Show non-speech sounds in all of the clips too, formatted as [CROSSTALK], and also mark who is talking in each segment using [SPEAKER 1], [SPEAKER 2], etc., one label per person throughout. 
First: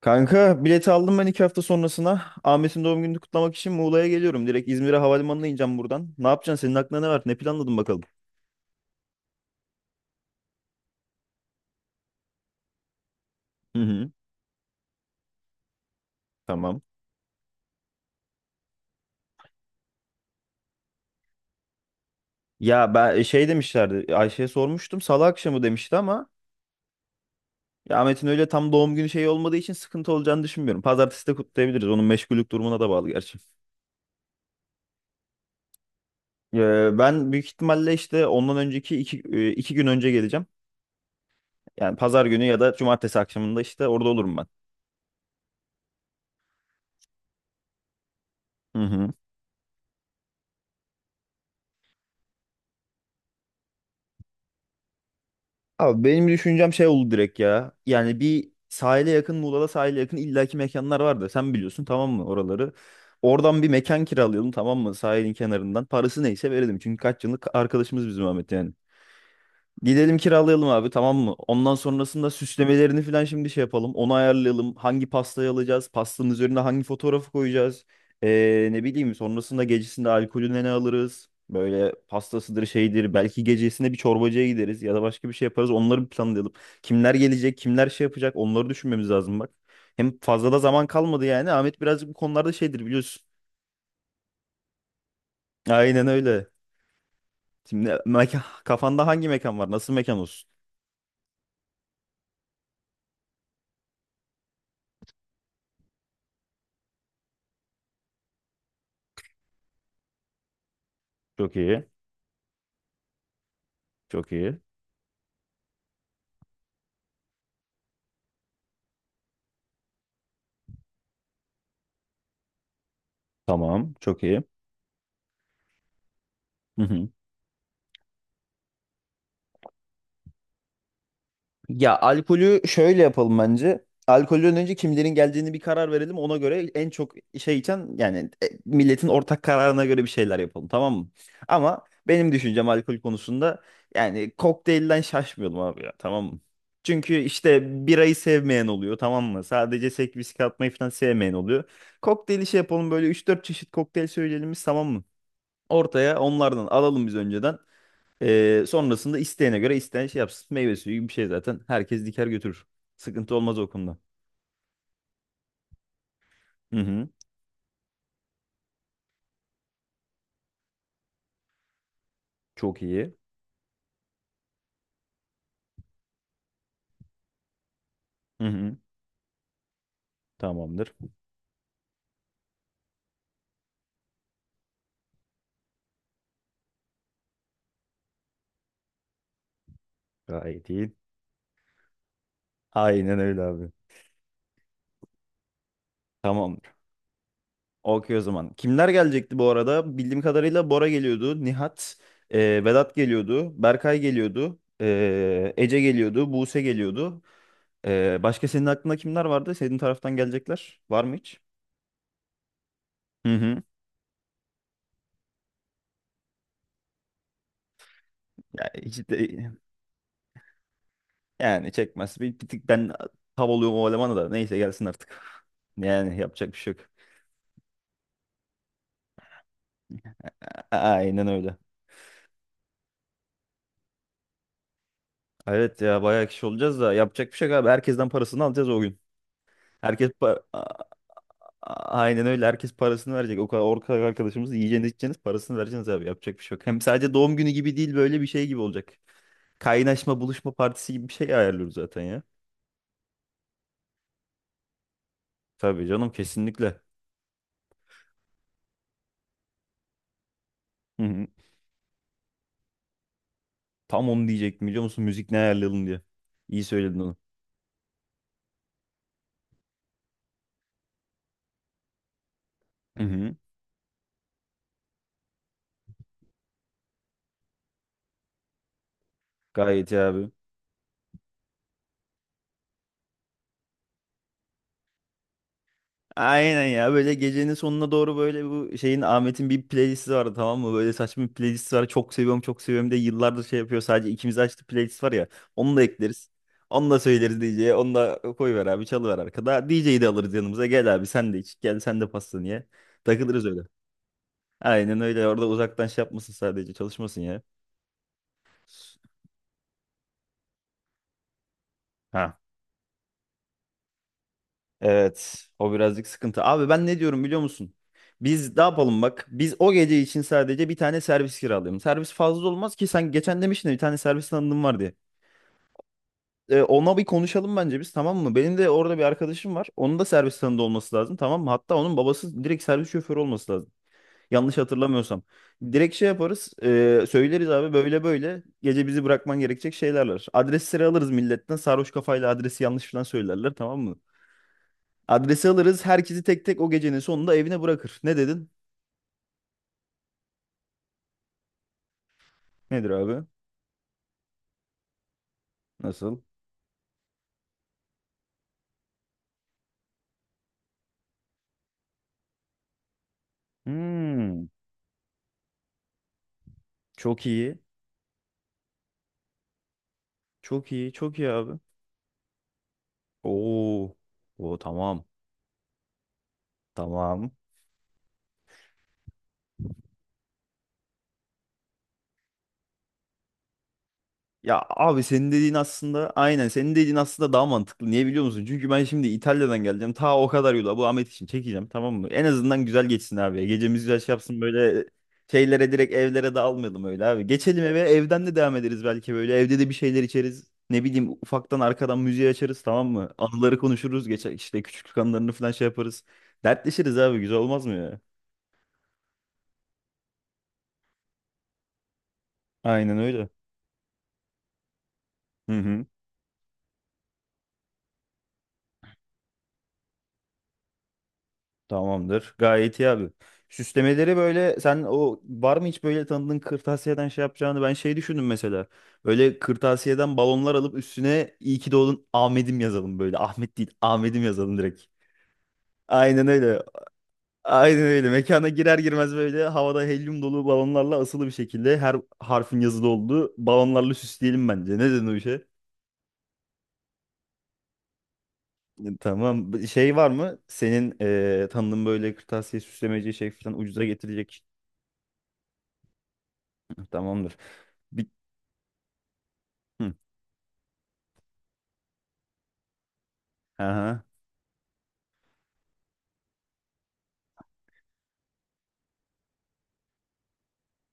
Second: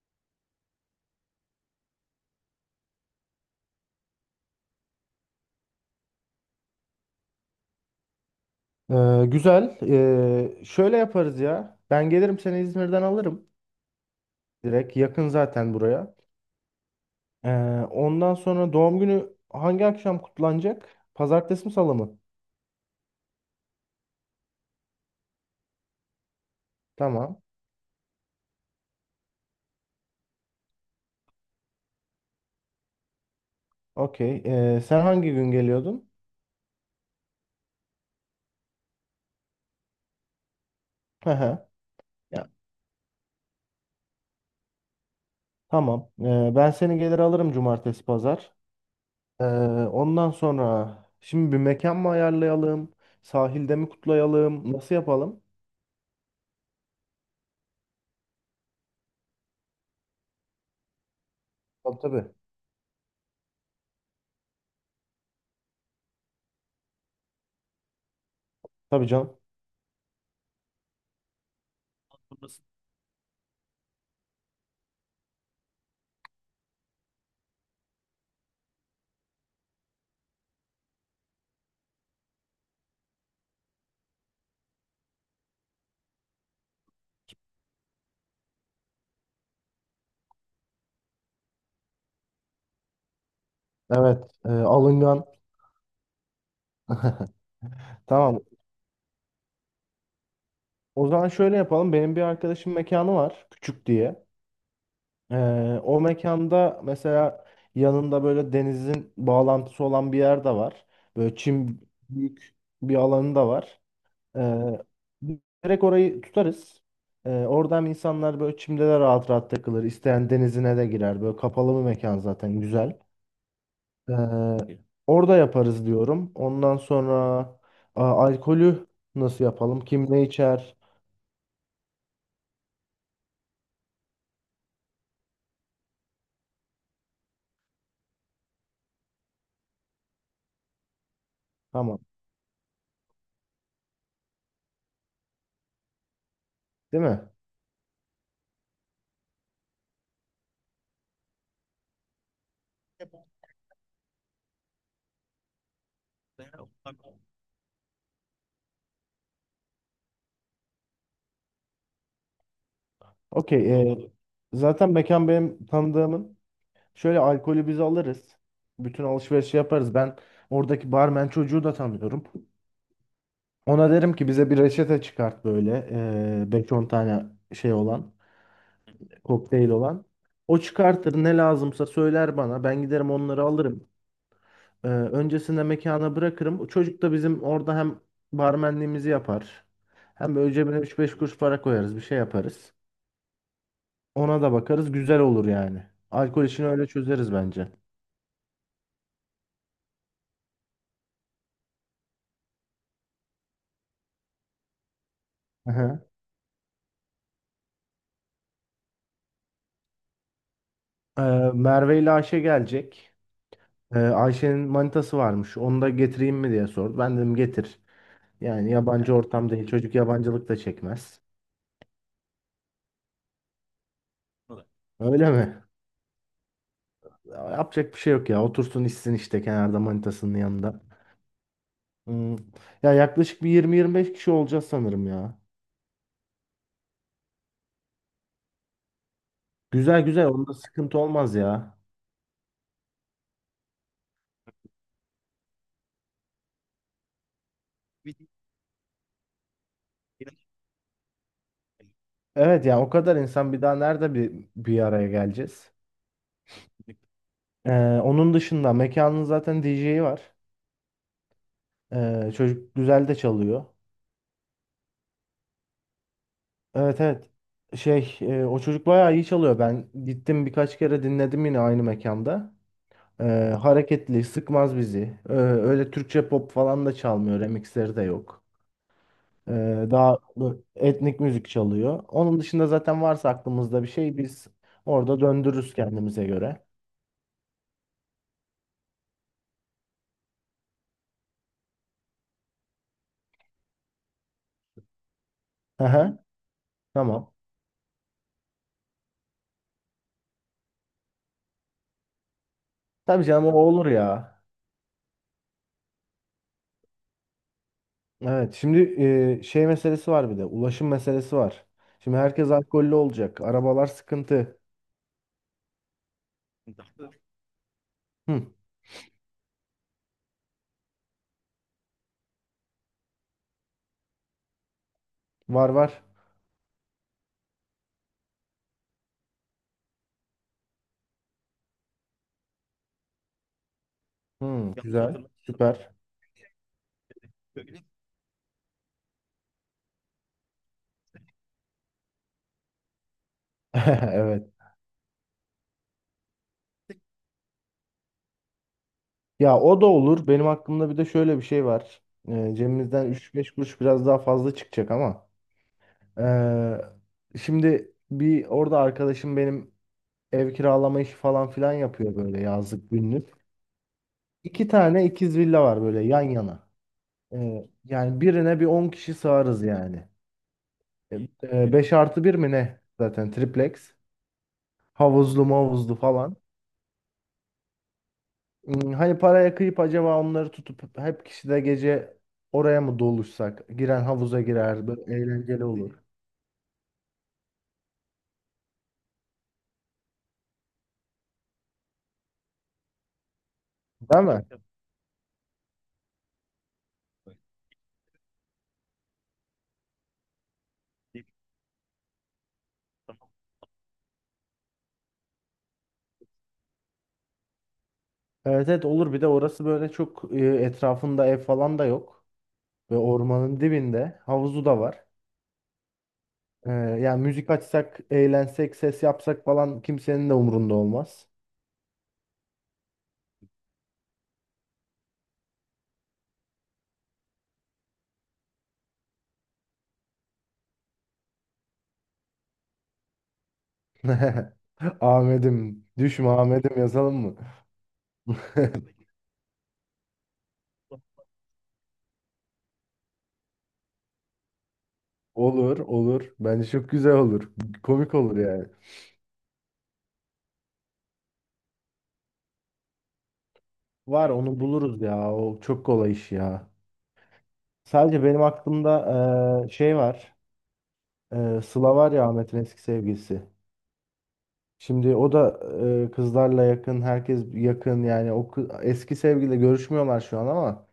[SPEAKER 1] Kanka bileti aldım ben iki hafta sonrasına. Ahmet'in doğum gününü kutlamak için Muğla'ya geliyorum. Direkt İzmir'e havalimanına ineceğim buradan. Ne yapacaksın? Senin aklına ne var? Ne planladın bakalım?
[SPEAKER 2] Güzel. Şöyle yaparız ya. Ben gelirim, seni İzmir'den alırım.
[SPEAKER 1] Hı hı.
[SPEAKER 2] Direkt yakın zaten buraya.
[SPEAKER 1] Tamam.
[SPEAKER 2] Ee, Ondan sonra doğum günü hangi akşam kutlanacak? Pazartesi mi, salı mı?
[SPEAKER 1] Ya ben şey demişlerdi. Ayşe'ye sormuştum. Salı akşamı demişti ama
[SPEAKER 2] Tamam.
[SPEAKER 1] ya Ahmet'in öyle tam doğum günü şeyi olmadığı için sıkıntı olacağını düşünmüyorum. Pazartesi de kutlayabiliriz. Onun meşgullük durumuna da bağlı gerçi.
[SPEAKER 2] Okey. Sen hangi gün geliyordun?
[SPEAKER 1] Ben büyük ihtimalle işte ondan önceki iki gün önce geleceğim.
[SPEAKER 2] Hı hı.
[SPEAKER 1] Yani pazar günü
[SPEAKER 2] Ya,
[SPEAKER 1] ya da cumartesi akşamında işte orada olurum ben.
[SPEAKER 2] tamam. Ben seni gelir alırım, cumartesi pazar.
[SPEAKER 1] Hı hı.
[SPEAKER 2] Ee, Ondan sonra şimdi bir mekan mı ayarlayalım? Sahilde mi kutlayalım? Nasıl yapalım?
[SPEAKER 1] Abi benim düşüncem şey oldu direkt ya. Yani bir sahile yakın, Muğla'da sahile yakın illaki mekanlar vardı. Sen biliyorsun
[SPEAKER 2] Tabii,
[SPEAKER 1] tamam mı
[SPEAKER 2] tabii.
[SPEAKER 1] oraları. Oradan bir mekan kiralayalım tamam mı sahilin kenarından. Parası neyse verelim. Çünkü kaç yıllık arkadaşımız bizim Ahmet yani.
[SPEAKER 2] Tabii canım.
[SPEAKER 1] Gidelim kiralayalım abi tamam mı? Ondan sonrasında süslemelerini falan şimdi şey yapalım. Onu ayarlayalım. Hangi pastayı alacağız? Pastanın üzerine hangi fotoğrafı koyacağız? Ne bileyim sonrasında gecesinde alkolüne ne alırız? Böyle pastasıdır şeydir. Belki gecesinde bir çorbacıya gideriz ya da başka bir şey yaparız. Onları bir planlayalım. Kimler gelecek? Kimler şey yapacak? Onları düşünmemiz lazım bak. Hem fazla da zaman kalmadı yani. Ahmet birazcık bu konularda şeydir biliyorsun.
[SPEAKER 2] Evet, alıngan.
[SPEAKER 1] Aynen öyle.
[SPEAKER 2] [LAUGHS]
[SPEAKER 1] Şimdi
[SPEAKER 2] Tamam.
[SPEAKER 1] mekan, kafanda hangi mekan var? Nasıl mekan olsun?
[SPEAKER 2] O zaman şöyle yapalım. Benim bir arkadaşım mekanı var. Küçük diye. Ee, O mekanda mesela yanında böyle denizin bağlantısı olan bir yer de var. Böyle
[SPEAKER 1] Çok
[SPEAKER 2] çim
[SPEAKER 1] iyi.
[SPEAKER 2] büyük bir alanı da var.
[SPEAKER 1] Çok iyi.
[SPEAKER 2] Ee, Direkt orayı tutarız. Oradan insanlar böyle çimde de rahat rahat takılır. İsteyen denizine de girer. Böyle kapalı bir mekan zaten güzel.
[SPEAKER 1] Tamam. Çok iyi.
[SPEAKER 2] Ee, Orada yaparız diyorum. Ondan
[SPEAKER 1] Hı hı.
[SPEAKER 2] sonra alkolü nasıl yapalım? Kim ne içer?
[SPEAKER 1] Ya alkolü şöyle yapalım bence. Alkolden önce kimlerin geldiğini bir karar verelim. Ona göre en çok şey içen yani milletin ortak kararına göre bir şeyler yapalım tamam mı? Ama
[SPEAKER 2] Tamam.
[SPEAKER 1] benim düşüncem alkol konusunda yani kokteylden şaşmıyorum abi ya tamam mı?
[SPEAKER 2] Değil
[SPEAKER 1] Çünkü
[SPEAKER 2] mi?
[SPEAKER 1] işte birayı sevmeyen oluyor tamam mı? Sadece sek viski atmayı falan sevmeyen oluyor. Kokteyli şey yapalım böyle üç dört çeşit kokteyl söyleyelim biz tamam mı? Ortaya onlardan alalım biz önceden. Sonrasında isteyene göre isteyen şey yapsın. Meyve suyu gibi bir şey zaten. Herkes diker götürür. Sıkıntı olmaz o
[SPEAKER 2] Okey.
[SPEAKER 1] konuda.
[SPEAKER 2] Zaten mekan benim tanıdığımın.
[SPEAKER 1] Hı hı.
[SPEAKER 2] Şöyle, alkolü biz alırız. Bütün alışverişi yaparız. Ben oradaki barmen çocuğu da tanıyorum.
[SPEAKER 1] Çok iyi.
[SPEAKER 2] Ona derim ki bize bir reçete çıkart böyle. 5-10 tane şey olan.
[SPEAKER 1] Hı hı.
[SPEAKER 2] Kokteyl olan. O
[SPEAKER 1] Tamamdır.
[SPEAKER 2] çıkartır, ne lazımsa söyler bana. Ben giderim onları alırım. Öncesinde mekana bırakırım. O çocuk da bizim orada hem barmenliğimizi yapar. Hem böyle
[SPEAKER 1] Gayet
[SPEAKER 2] cebine
[SPEAKER 1] iyi.
[SPEAKER 2] üç beş kuruş para koyarız. Bir şey yaparız.
[SPEAKER 1] Aynen öyle abi.
[SPEAKER 2] Ona da bakarız. Güzel olur yani. Alkol işini
[SPEAKER 1] Tamamdır.
[SPEAKER 2] öyle çözeriz bence.
[SPEAKER 1] Okey o zaman. Kimler gelecekti bu arada? Bildiğim kadarıyla Bora geliyordu. Nihat, e, Vedat geliyordu. Berkay geliyordu.
[SPEAKER 2] Hı
[SPEAKER 1] Ece
[SPEAKER 2] hı.
[SPEAKER 1] geliyordu. Buse geliyordu. Başka senin aklında kimler vardı? Senin taraftan gelecekler. Var mı
[SPEAKER 2] Ee,
[SPEAKER 1] hiç?
[SPEAKER 2] Merve ile Ayşe gelecek.
[SPEAKER 1] Hı hı.
[SPEAKER 2] Ayşe'nin manitası varmış. Onu da getireyim mi diye sordu. Ben dedim, getir.
[SPEAKER 1] Ya
[SPEAKER 2] Yani
[SPEAKER 1] hiç
[SPEAKER 2] yabancı ortam
[SPEAKER 1] de...
[SPEAKER 2] değil. Çocuk yabancılık da çekmez.
[SPEAKER 1] Yani çekmez. Bir tık ben tav oluyorum o elemana da. Neyse gelsin artık.
[SPEAKER 2] Öyle mi?
[SPEAKER 1] Yani yapacak bir şey yok.
[SPEAKER 2] Yapacak bir şey yok ya. Otursun içsin işte kenarda manitasının yanında.
[SPEAKER 1] Aynen öyle.
[SPEAKER 2] Hmm. Ya yaklaşık bir 20-25 kişi olacağız sanırım ya.
[SPEAKER 1] Evet ya bayağı kişi olacağız da yapacak bir şey yok abi. Herkesten parasını alacağız o gün.
[SPEAKER 2] Güzel
[SPEAKER 1] Herkes
[SPEAKER 2] güzel.
[SPEAKER 1] pa-
[SPEAKER 2] Onda
[SPEAKER 1] A-
[SPEAKER 2] sıkıntı olmaz
[SPEAKER 1] a-
[SPEAKER 2] ya.
[SPEAKER 1] aynen öyle. Herkes parasını verecek. O kadar arkadaşımız yiyeceğiniz içeceğiniz parasını vereceğiniz abi. Yapacak bir şey yok. Hem sadece doğum günü gibi değil böyle bir şey gibi olacak. Kaynaşma buluşma partisi gibi bir şey ayarlıyoruz zaten ya.
[SPEAKER 2] Evet ya, o kadar insan bir daha nerede bir araya geleceğiz?
[SPEAKER 1] Tabii canım kesinlikle.
[SPEAKER 2] Onun dışında mekanın zaten DJ'i var.
[SPEAKER 1] Hı hı.
[SPEAKER 2] Çocuk güzel de çalıyor.
[SPEAKER 1] Tam onu diyecektim biliyor musun? Müzik ne ayarlayalım diye. İyi söyledin
[SPEAKER 2] Evet,
[SPEAKER 1] onu.
[SPEAKER 2] evet. Şey, o çocuk bayağı iyi çalıyor. Ben gittim birkaç kere dinledim yine aynı mekanda.
[SPEAKER 1] Hı
[SPEAKER 2] Ee,
[SPEAKER 1] hı.
[SPEAKER 2] Hareketli, sıkmaz bizi. Öyle Türkçe pop falan da çalmıyor. Remixleri de yok. Ee,
[SPEAKER 1] Gayet iyi
[SPEAKER 2] Daha
[SPEAKER 1] abi.
[SPEAKER 2] bu etnik müzik çalıyor. Onun dışında zaten varsa aklımızda bir şey biz orada döndürürüz kendimize göre.
[SPEAKER 1] Aynen ya böyle gecenin sonuna doğru böyle bu şeyin Ahmet'in bir playlisti vardı tamam mı? Böyle saçma bir playlisti var. Çok seviyorum çok seviyorum de yıllardır şey yapıyor sadece ikimiz açtı playlist var ya. Onu da
[SPEAKER 2] Hı hı.
[SPEAKER 1] ekleriz. Onu da
[SPEAKER 2] Tamam.
[SPEAKER 1] söyleriz DJ'ye. Onu da koyver abi çalıver arkada. DJ'yi de alırız yanımıza. Gel abi sen de iç. Gel sen de pastanı ye.
[SPEAKER 2] Tabii
[SPEAKER 1] Takılırız
[SPEAKER 2] canım, o
[SPEAKER 1] öyle.
[SPEAKER 2] olur ya.
[SPEAKER 1] Aynen öyle orada uzaktan şey yapmasın sadece çalışmasın ya.
[SPEAKER 2] Evet, şimdi şey meselesi var, bir de ulaşım meselesi var. Şimdi
[SPEAKER 1] Ha.
[SPEAKER 2] herkes alkollü olacak. Arabalar sıkıntı.
[SPEAKER 1] Evet, o birazcık sıkıntı. Abi ben ne diyorum biliyor musun?
[SPEAKER 2] Hı,
[SPEAKER 1] Biz ne yapalım bak. Biz o gece için sadece bir tane servis kiralayalım. Servis fazla olmaz ki sen geçen demiştin ya, bir tane servis tanıdığım var diye.
[SPEAKER 2] var var.
[SPEAKER 1] Ona bir konuşalım bence biz tamam mı? Benim de orada bir arkadaşım var. Onun da servis tanıdığı olması lazım tamam mı? Hatta onun babası direkt servis şoförü olması lazım.
[SPEAKER 2] Hı,
[SPEAKER 1] Yanlış
[SPEAKER 2] yanlış güzel.
[SPEAKER 1] hatırlamıyorsam.
[SPEAKER 2] Hatırlamıyorsam. Süper.
[SPEAKER 1] Direkt şey yaparız. Söyleriz abi böyle böyle. Gece bizi bırakman gerekecek şeyler var. Adresleri alırız milletten. Sarhoş kafayla adresi yanlış falan söylerler tamam mı?
[SPEAKER 2] [LAUGHS] Evet.
[SPEAKER 1] Adresi alırız. Herkesi tek tek o gecenin sonunda evine bırakır. Ne dedin?
[SPEAKER 2] Ya, o da olur. Benim aklımda bir de şöyle bir şey var.
[SPEAKER 1] Nedir
[SPEAKER 2] Cebimizden
[SPEAKER 1] abi?
[SPEAKER 2] 3-5 kuruş biraz daha fazla çıkacak ama.
[SPEAKER 1] Nasıl?
[SPEAKER 2] Şimdi bir, orada arkadaşım benim ev kiralama işi falan filan yapıyor, böyle yazlık günlük.
[SPEAKER 1] Hmm,
[SPEAKER 2] İki tane ikiz villa var böyle yan yana.
[SPEAKER 1] çok iyi.
[SPEAKER 2] Yani birine bir 10 kişi sığarız yani.
[SPEAKER 1] Çok iyi. Çok iyi abi.
[SPEAKER 2] 5 artı bir mi ne? Zaten triplex.
[SPEAKER 1] Oo. Oo tamam.
[SPEAKER 2] Havuzlu mavuzlu falan.
[SPEAKER 1] Tamam.
[SPEAKER 2] Hani paraya kıyıp acaba onları tutup hep kişi de gece oraya mı doluşsak? Giren havuza
[SPEAKER 1] Ya
[SPEAKER 2] girer.
[SPEAKER 1] abi
[SPEAKER 2] Böyle
[SPEAKER 1] senin dediğin
[SPEAKER 2] eğlenceli olur.
[SPEAKER 1] aslında aynen senin dediğin aslında daha mantıklı. Niye biliyor musun? Çünkü ben şimdi İtalya'dan geleceğim. Ta o kadar yola bu Ahmet için çekeceğim tamam mı? En azından güzel geçsin abi. Gecemiz güzel şey
[SPEAKER 2] Değil
[SPEAKER 1] yapsın
[SPEAKER 2] mi?
[SPEAKER 1] böyle şeylere direkt evlere dağılmayalım öyle abi. Geçelim eve evden de devam ederiz belki böyle. Evde de bir şeyler içeriz. Ne bileyim ufaktan arkadan müziği açarız tamam mı? Anıları konuşuruz. Geçer işte küçüklük anılarını falan şey yaparız. Dertleşiriz abi güzel olmaz mı ya?
[SPEAKER 2] Evet, evet olur. Bir de orası böyle çok etrafında ev falan da yok. Ve
[SPEAKER 1] Aynen öyle.
[SPEAKER 2] ormanın dibinde. Havuzu da var.
[SPEAKER 1] Hı hı.
[SPEAKER 2] Yani müzik açsak, eğlensek, ses yapsak falan kimsenin de umurunda olmaz.
[SPEAKER 1] Tamamdır. Gayet iyi abi. Süslemeleri böyle sen o var mı hiç böyle tanıdığın kırtasiyeden şey yapacağını ben şey düşündüm mesela. Böyle kırtasiyeden balonlar alıp üstüne iyi ki doğdun Ahmet'im yazalım böyle. Ahmet değil Ahmet'im
[SPEAKER 2] [LAUGHS]
[SPEAKER 1] yazalım direkt.
[SPEAKER 2] Ahmet'im,
[SPEAKER 1] Aynen
[SPEAKER 2] düşme
[SPEAKER 1] öyle.
[SPEAKER 2] Ahmet'im yazalım mı?
[SPEAKER 1] Aynen öyle. Mekana girer
[SPEAKER 2] [LAUGHS]
[SPEAKER 1] girmez böyle havada helyum dolu balonlarla asılı bir şekilde her harfin yazılı olduğu balonlarla süsleyelim bence. Ne dedin o işe?
[SPEAKER 2] Olur, olur. Bence çok güzel olur. Komik olur yani.
[SPEAKER 1] Tamam. Şey var mı? Senin tanıdığın böyle kırtasiye süslemeci şey falan ucuza
[SPEAKER 2] Var,
[SPEAKER 1] getirecek.
[SPEAKER 2] onu buluruz ya. O çok kolay iş ya.
[SPEAKER 1] Tamamdır.
[SPEAKER 2] Sadece benim aklımda
[SPEAKER 1] Hı.
[SPEAKER 2] şey var. Sıla var ya, Ahmet'in eski sevgilisi.
[SPEAKER 1] Aha,
[SPEAKER 2] Şimdi o da kızlarla yakın, herkes yakın yani eski sevgiliyle görüşmüyorlar şu an, ama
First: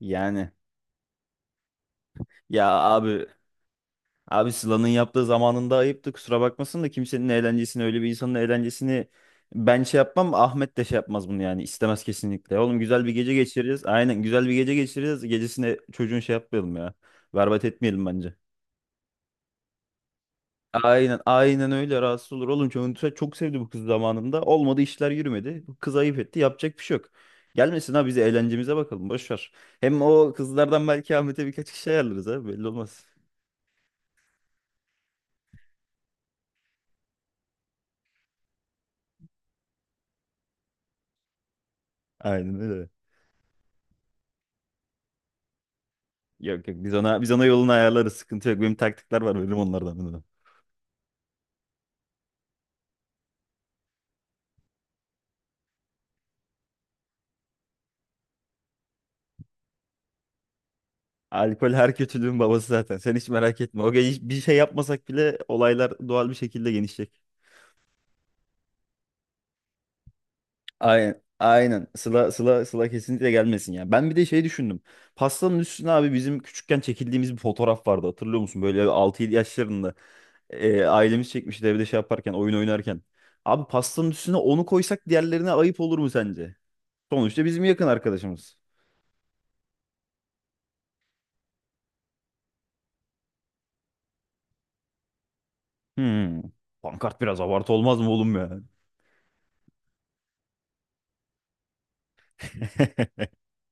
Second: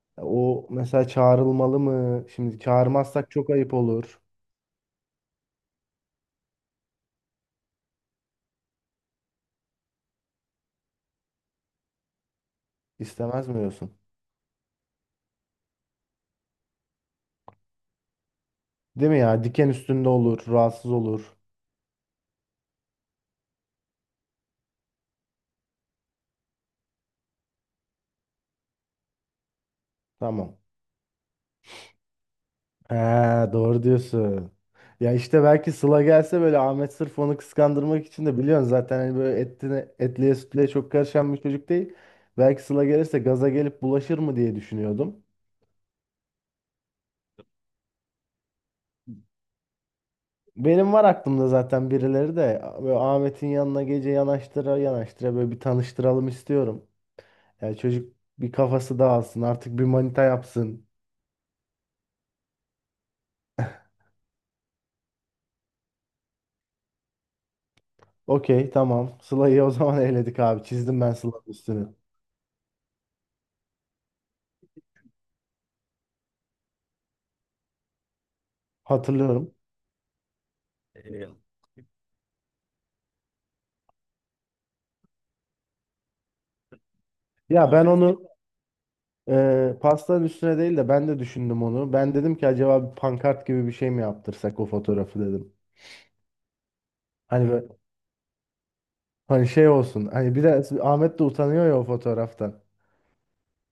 [SPEAKER 1] yani
[SPEAKER 2] o mesela çağrılmalı mı? Şimdi
[SPEAKER 1] ya abi
[SPEAKER 2] çağırmazsak çok ayıp olur.
[SPEAKER 1] abi Sıla'nın yaptığı zamanında ayıptı kusura bakmasın da kimsenin eğlencesini öyle bir insanın eğlencesini ben şey yapmam Ahmet de şey yapmaz bunu yani istemez kesinlikle. Oğlum güzel bir gece
[SPEAKER 2] İstemez mi
[SPEAKER 1] geçireceğiz
[SPEAKER 2] diyorsun?
[SPEAKER 1] aynen güzel bir gece geçireceğiz gecesine çocuğun şey yapmayalım ya berbat etmeyelim bence.
[SPEAKER 2] Değil mi ya? Diken üstünde olur, rahatsız
[SPEAKER 1] Aynen
[SPEAKER 2] olur.
[SPEAKER 1] aynen öyle rahatsız olur oğlum çok, çok sevdi bu kız zamanında olmadı işler yürümedi bu kız ayıp etti yapacak bir şey yok. Gelmesin ha biz eğlencemize bakalım boş ver. Hem o
[SPEAKER 2] Tamam.
[SPEAKER 1] kızlardan belki Ahmet'e birkaç kişi ayarlarız ha belli olmaz.
[SPEAKER 2] Ha, doğru diyorsun. Ya işte belki Sıla gelse böyle Ahmet sırf onu kıskandırmak için de, biliyorsun zaten hani böyle etliye sütlüye çok karışan bir çocuk değil.
[SPEAKER 1] Aynen
[SPEAKER 2] Belki Sıla
[SPEAKER 1] öyle.
[SPEAKER 2] gelirse gaza gelip bulaşır mı diye düşünüyordum.
[SPEAKER 1] Yok yok biz ona yolunu ayarlarız. Sıkıntı yok. Benim taktikler var. Benim onlardan.
[SPEAKER 2] Benim var aklımda, zaten birileri de böyle Ahmet'in yanına gece yanaştıra yanaştıra böyle bir tanıştıralım istiyorum. Yani çocuk bir kafası dağılsın artık, bir manita yapsın.
[SPEAKER 1] Alkol her kötülüğün babası zaten. Sen hiç merak etme. O gece bir şey yapmasak bile olaylar doğal bir şekilde genişleyecek.
[SPEAKER 2] Okey, tamam. Sıla'yı o zaman [LAUGHS] eledik abi, çizdim ben
[SPEAKER 1] Aynen.
[SPEAKER 2] Sıla'nın
[SPEAKER 1] Aynen.
[SPEAKER 2] üstünü.
[SPEAKER 1] Sıla, Sıla, Sıla kesinlikle gelmesin ya. Ben bir de şey düşündüm. Pastanın üstüne abi bizim küçükken çekildiğimiz bir fotoğraf vardı. Hatırlıyor musun? Böyle altı 7
[SPEAKER 2] Hatırlıyorum.
[SPEAKER 1] yaşlarında. Ailemiz çekmişti evde şey yaparken, oyun oynarken. Abi pastanın üstüne onu koysak diğerlerine ayıp olur mu sence? Sonuçta bizim
[SPEAKER 2] Ya ben
[SPEAKER 1] yakın
[SPEAKER 2] onu
[SPEAKER 1] arkadaşımız.
[SPEAKER 2] Pastanın üstüne değil de ben de düşündüm onu. Ben dedim ki acaba bir pankart gibi bir şey mi yaptırsak o fotoğrafı, dedim.
[SPEAKER 1] Hmm. Pankart biraz
[SPEAKER 2] Hani böyle,
[SPEAKER 1] abartı olmaz mı oğlum ya?
[SPEAKER 2] hani şey olsun. Hani biraz Ahmet de utanıyor ya o fotoğraftan.
[SPEAKER 1] [LAUGHS]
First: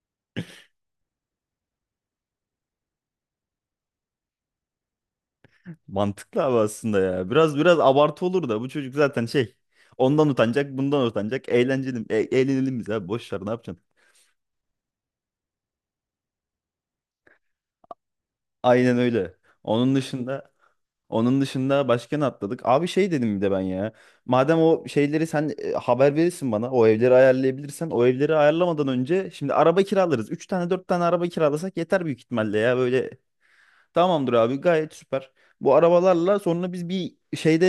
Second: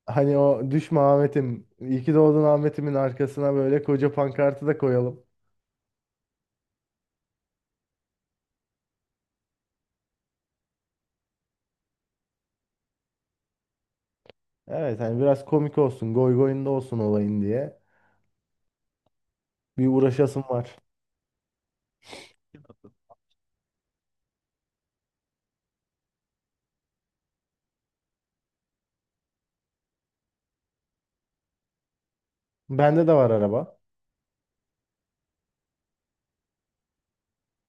[SPEAKER 2] Hani o düşme Ahmet'im, iyi ki doğdun Ahmet'imin arkasına böyle koca pankartı da koyalım.
[SPEAKER 1] Mantıklı abi aslında ya. Biraz biraz abartı olur da bu çocuk zaten şey. Ondan utanacak, bundan utanacak. Eğlenceli, eğlenelim biz abi. Boş ver, ne yapacaksın?
[SPEAKER 2] Evet, hani biraz komik olsun, goy goyunda olsun olayın diye.
[SPEAKER 1] Aynen öyle.
[SPEAKER 2] Bir
[SPEAKER 1] Onun
[SPEAKER 2] uğraşasım
[SPEAKER 1] dışında
[SPEAKER 2] var.
[SPEAKER 1] onun dışında başka ne atladık? Abi şey dedim bir de ben ya. Madem o şeyleri sen haber verirsin bana. O evleri ayarlayabilirsen. O evleri ayarlamadan önce şimdi araba kiralarız. 3 tane 4 tane araba kiralasak yeter büyük ihtimalle ya.
[SPEAKER 2] Bende
[SPEAKER 1] Böyle.
[SPEAKER 2] de var araba.
[SPEAKER 1] Tamamdır abi gayet süper. Bu arabalarla sonra biz bir şeyde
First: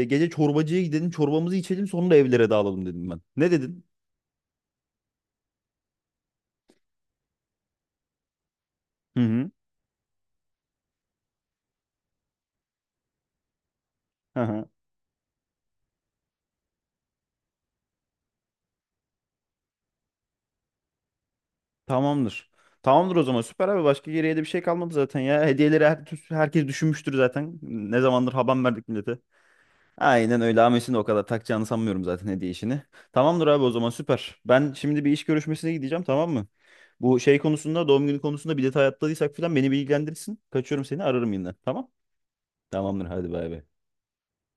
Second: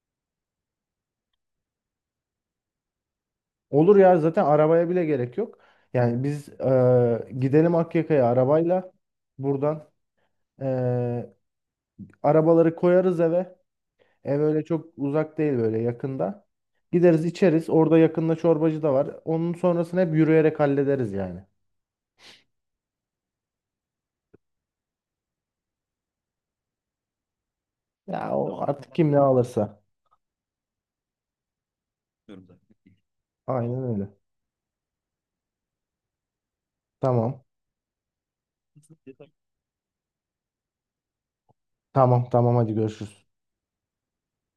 [SPEAKER 1] gece çorbacıya gidelim çorbamızı içelim sonra evlere dağılalım dedim ben. Ne dedin?
[SPEAKER 2] Olur ya, zaten arabaya bile gerek yok. Yani biz gidelim Akyaka'ya arabayla
[SPEAKER 1] Hı hı.
[SPEAKER 2] buradan. Arabaları koyarız eve.
[SPEAKER 1] Hı
[SPEAKER 2] Ev öyle
[SPEAKER 1] hı.
[SPEAKER 2] çok uzak değil, böyle yakında. Gideriz içeriz. Orada yakında çorbacı da var. Onun sonrasını hep yürüyerek hallederiz yani.
[SPEAKER 1] Tamamdır. Tamamdır o zaman süper abi başka geriye de bir şey kalmadı zaten ya. Hediyeleri herkes düşünmüştür zaten. Ne
[SPEAKER 2] Ya
[SPEAKER 1] zamandır
[SPEAKER 2] o
[SPEAKER 1] haber
[SPEAKER 2] tamam artık,
[SPEAKER 1] verdik
[SPEAKER 2] tamam. Kim
[SPEAKER 1] millete.
[SPEAKER 2] ne alırsa.
[SPEAKER 1] Aynen öyle Ames'in de o kadar takacağını sanmıyorum zaten hediye işini. Tamamdır abi o
[SPEAKER 2] Aynen
[SPEAKER 1] zaman
[SPEAKER 2] öyle.
[SPEAKER 1] süper. Ben şimdi bir iş görüşmesine gideceğim tamam mı? Bu şey
[SPEAKER 2] Tamam.
[SPEAKER 1] konusunda doğum günü konusunda bir detay atladıysak falan beni bilgilendirirsin. Kaçıyorum seni ararım yine tamam?
[SPEAKER 2] Tamam tamam, hadi
[SPEAKER 1] Tamamdır
[SPEAKER 2] görüşürüz.
[SPEAKER 1] hadi bay bay.